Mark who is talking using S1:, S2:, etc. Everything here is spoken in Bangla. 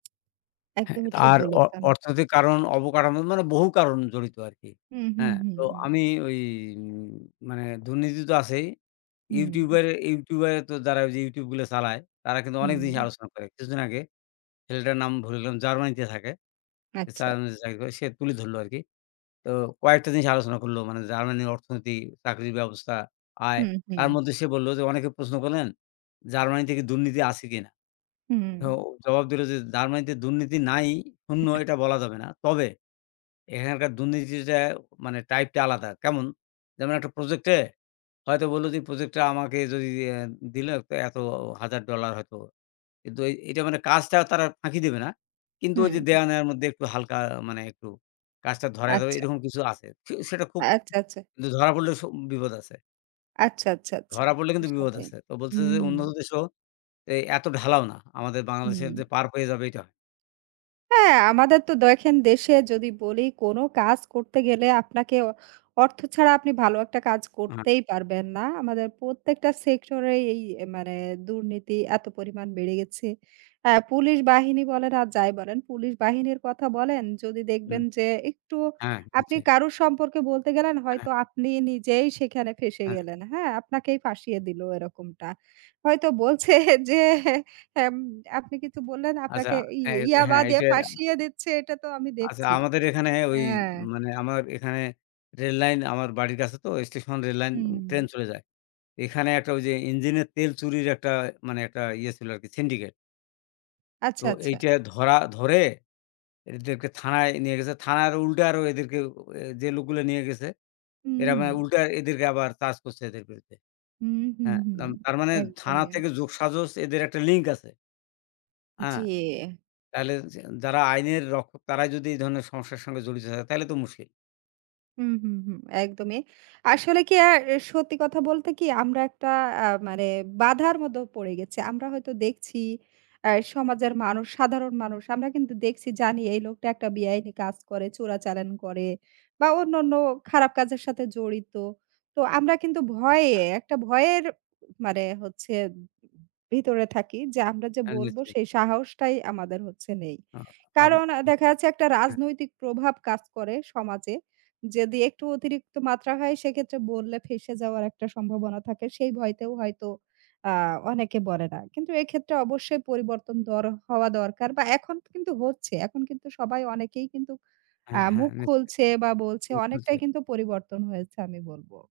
S1: হ্যাঁ,
S2: একদমই
S1: তা
S2: ঠিক
S1: আর অ
S2: বলেছেন।
S1: অর্থনৈতিক কারণ, অবকারন মানে বহু কারণ জড়িত আরকি,
S2: হু, হু,
S1: হ্যাঁ?
S2: হু,
S1: তো
S2: হু।
S1: আমি ওই উম মানে দুর্নীতি তো আছেই। YouTube
S2: হুম।
S1: এর YouTube এর তো যারা ওই যে YouTube গুলো চালায় তারা কিন্তু অনেক জিনিস
S2: হুম।
S1: আলোচনা করে। কিছুদিন আগে ছেলেটার নাম ভুলে গেলাম, জার্মানিতে থাকে। সে
S2: আচ্ছা।
S1: জার্মানিতে চাকরি করে, সে তুলে ধরলো আরকি। তো কয়েকটা জিনিস আলোচনা করলো। মানে জার্মানির অর্থনীতি, চাকরির ব্যবস্থা, আয়।
S2: হুম, হুম।
S1: তার মধ্যে সে বললো যে অনেকে প্রশ্ন করলেন জার্মানিতে কি দুর্নীতি আছে কিনা?
S2: হুম।
S1: ও জবাব দিলো যে জার্মানিতে দুর্নীতি নাই, শূন্য এটা বলা যাবে না। তবে এখানকার দুর্নীতিটা মানে type টা আলাদা। কেমন? যেমন একটা project এ হয়তো বললো যে project টা আমাকে যদি, অ্যা দিলো, তো এতো হাজার ডলার হয়তো। কিন্তু এই এইটা মানে কাজটা তারা ফাঁকি দেবে না। কিন্তু
S2: হুম।
S1: ওই যে দেওয়া নেওয়ার মধ্যে একটু হালকা মানে একটু কাজটা ধরায় দেওয়া
S2: আচ্ছা।
S1: এইরকম কিছু আছে। খু সেটা খুব
S2: আচ্ছা, আচ্ছা।
S1: কিন্তু ধরা পড়লেও স বিপদ আছে।
S2: আচ্ছা, আচ্ছা, আচ্ছা।
S1: ধরা পড়লে
S2: ওর
S1: কিন্তু বিপদ
S2: সাথেই।
S1: আছে। তো বলছে যে উন্নত
S2: হুম।
S1: দেশেও এই এত ঢালাও না। আমাদের বাংলাদেশের যে
S2: হুম।
S1: পার পেয়ে যাবে এইটা।
S2: হ্যাঁ, আমাদের তো দেখেন দেশে যদি বলি কোনো কাজ করতে গেলে আপনাকে অর্থ ছাড়া আপনি ভালো একটা কাজ
S1: হাট
S2: করতেই পারবেন না। আমাদের প্রত্যেকটা সেক্টরেই এই অ্যা মানে দুর্নীতি এত পরিমাণ বেড়ে গেছে। আ পুলিশ বাহিনী বলেন আর যাই বলেন, পুলিশ বাহিনীর কথা বলেন যদি
S1: হুম।
S2: দেখবেন যে একটু
S1: হ্যাঁ।
S2: আপনি
S1: পিছেই।
S2: কারো সম্পর্কে বলতে গেলেন,
S1: হ্যাঁ।
S2: হয়তো আপনি নিজেই সেখানে ফেঁসে
S1: হ্যাঁ।
S2: গেলেন, হ্যাঁ? আপনাকেই ফাঁসিয়ে দিলো এরকমটা। হয়তো বলছে যে, এম আপনি কিছু বললেন
S1: আচ্ছা।
S2: আপনাকে ই
S1: হ্যাঁ,
S2: ইয়াবা
S1: হ্যাঁ,
S2: দিয়ে
S1: এইটা
S2: ফাঁসিয়ে দিচ্ছে এটা তো আমি
S1: আচ্ছা,
S2: দেখছি।
S1: আমাদের এখানে ওই
S2: হ্যাঁ।
S1: মানে আমার এখানে রেললাইন আমার বাড়ির কাছে তো স্টেশন রেললাইন ট্রেন
S2: হুম।
S1: চলে যায়। এখানে একটা ওই যে ইঞ্জিনের তেল চুরির একটা মানে একটা ইয়ে ছিল আরকি syndicate।
S2: আচ্ছা,
S1: তো
S2: আচ্ছা।
S1: এইটা ধরা ধরে এদেরকে থানায় নিয়ে গেছে। থানার আরও উল্টা আরও এদেরকে এ যে লোকগুলো নিয়ে গেছে।
S2: হু,
S1: এরা মানে
S2: হুম।
S1: উল্টা এদেরকে আবার চার্জ করছে এদের বিরুদ্ধে।
S2: হু, হু,
S1: হ্যাঁ,
S2: হুম।
S1: যাম তার মানে থানা
S2: একদমই।
S1: থেকে যোগসাজশ এদের একটা link আছে। আ
S2: জি।
S1: তাহলে য যারা আইনের রক্ষক তারাই যদি এই ধরনের সমস্যার সঙ্গে জড়িত থাকে তাইলে তো মুশকিল।
S2: হু, হু, হু। একদমই। আসলে কি আ সত্যি কথা বলতে কি আমরা একটা আ মানে বাধার মধ্যে পড়ে গেছি। আমরা হয়তো দেখছি অ্যা সমাজের মানুষ, সাধারণ মানুষ আমরা কিন্তু দেখছি জানি এই লোকটা একটা বেআইনি কাজ করে, চোরাচালান করে বা অন্যান্য খারাপ কাজের সাথে জড়িত। তো আমরা কিন্তু ভয়ে,
S1: [unintelligible]
S2: একটা ভয়ের মানে হচ্ছে ভিতরে থাকি। যে আমরা যে
S1: হ্যাঁ।
S2: বলব
S1: নিশ্চয়ই।
S2: সেই সাহসটাই আমাদের হচ্ছে নেই।
S1: আ আব হ
S2: কারণ অ্যা দেখা যাচ্ছে একটা
S1: হ্যাঁ।
S2: রাজনৈতিক প্রভাব কাজ করে সমাজে। যদি একটু অতিরিক্ত মাত্রা হয় সেক্ষেত্রে বললে ফেঁসে যাওয়ার একটা সম্ভাবনা থাকে। সেই ভয়তেও হয়তো আ অনেকে বলে না। কিন্তু এক্ষেত্রে অবশ্যই পরিবর্তন দর হওয়া দরকার বা এখন কিন্তু হচ্ছে। এখন কিন্তু সবাই অনেকেই কিন্তু আ
S1: হ্যাঁ, হ্যাঁ।
S2: মুখ
S1: নিশ্চয়।
S2: খুলছে বা বলছে। অনেকটাই
S1: [unintelligible]
S2: কিন্তু পরিবর্তন হয়েছে আমি বলব।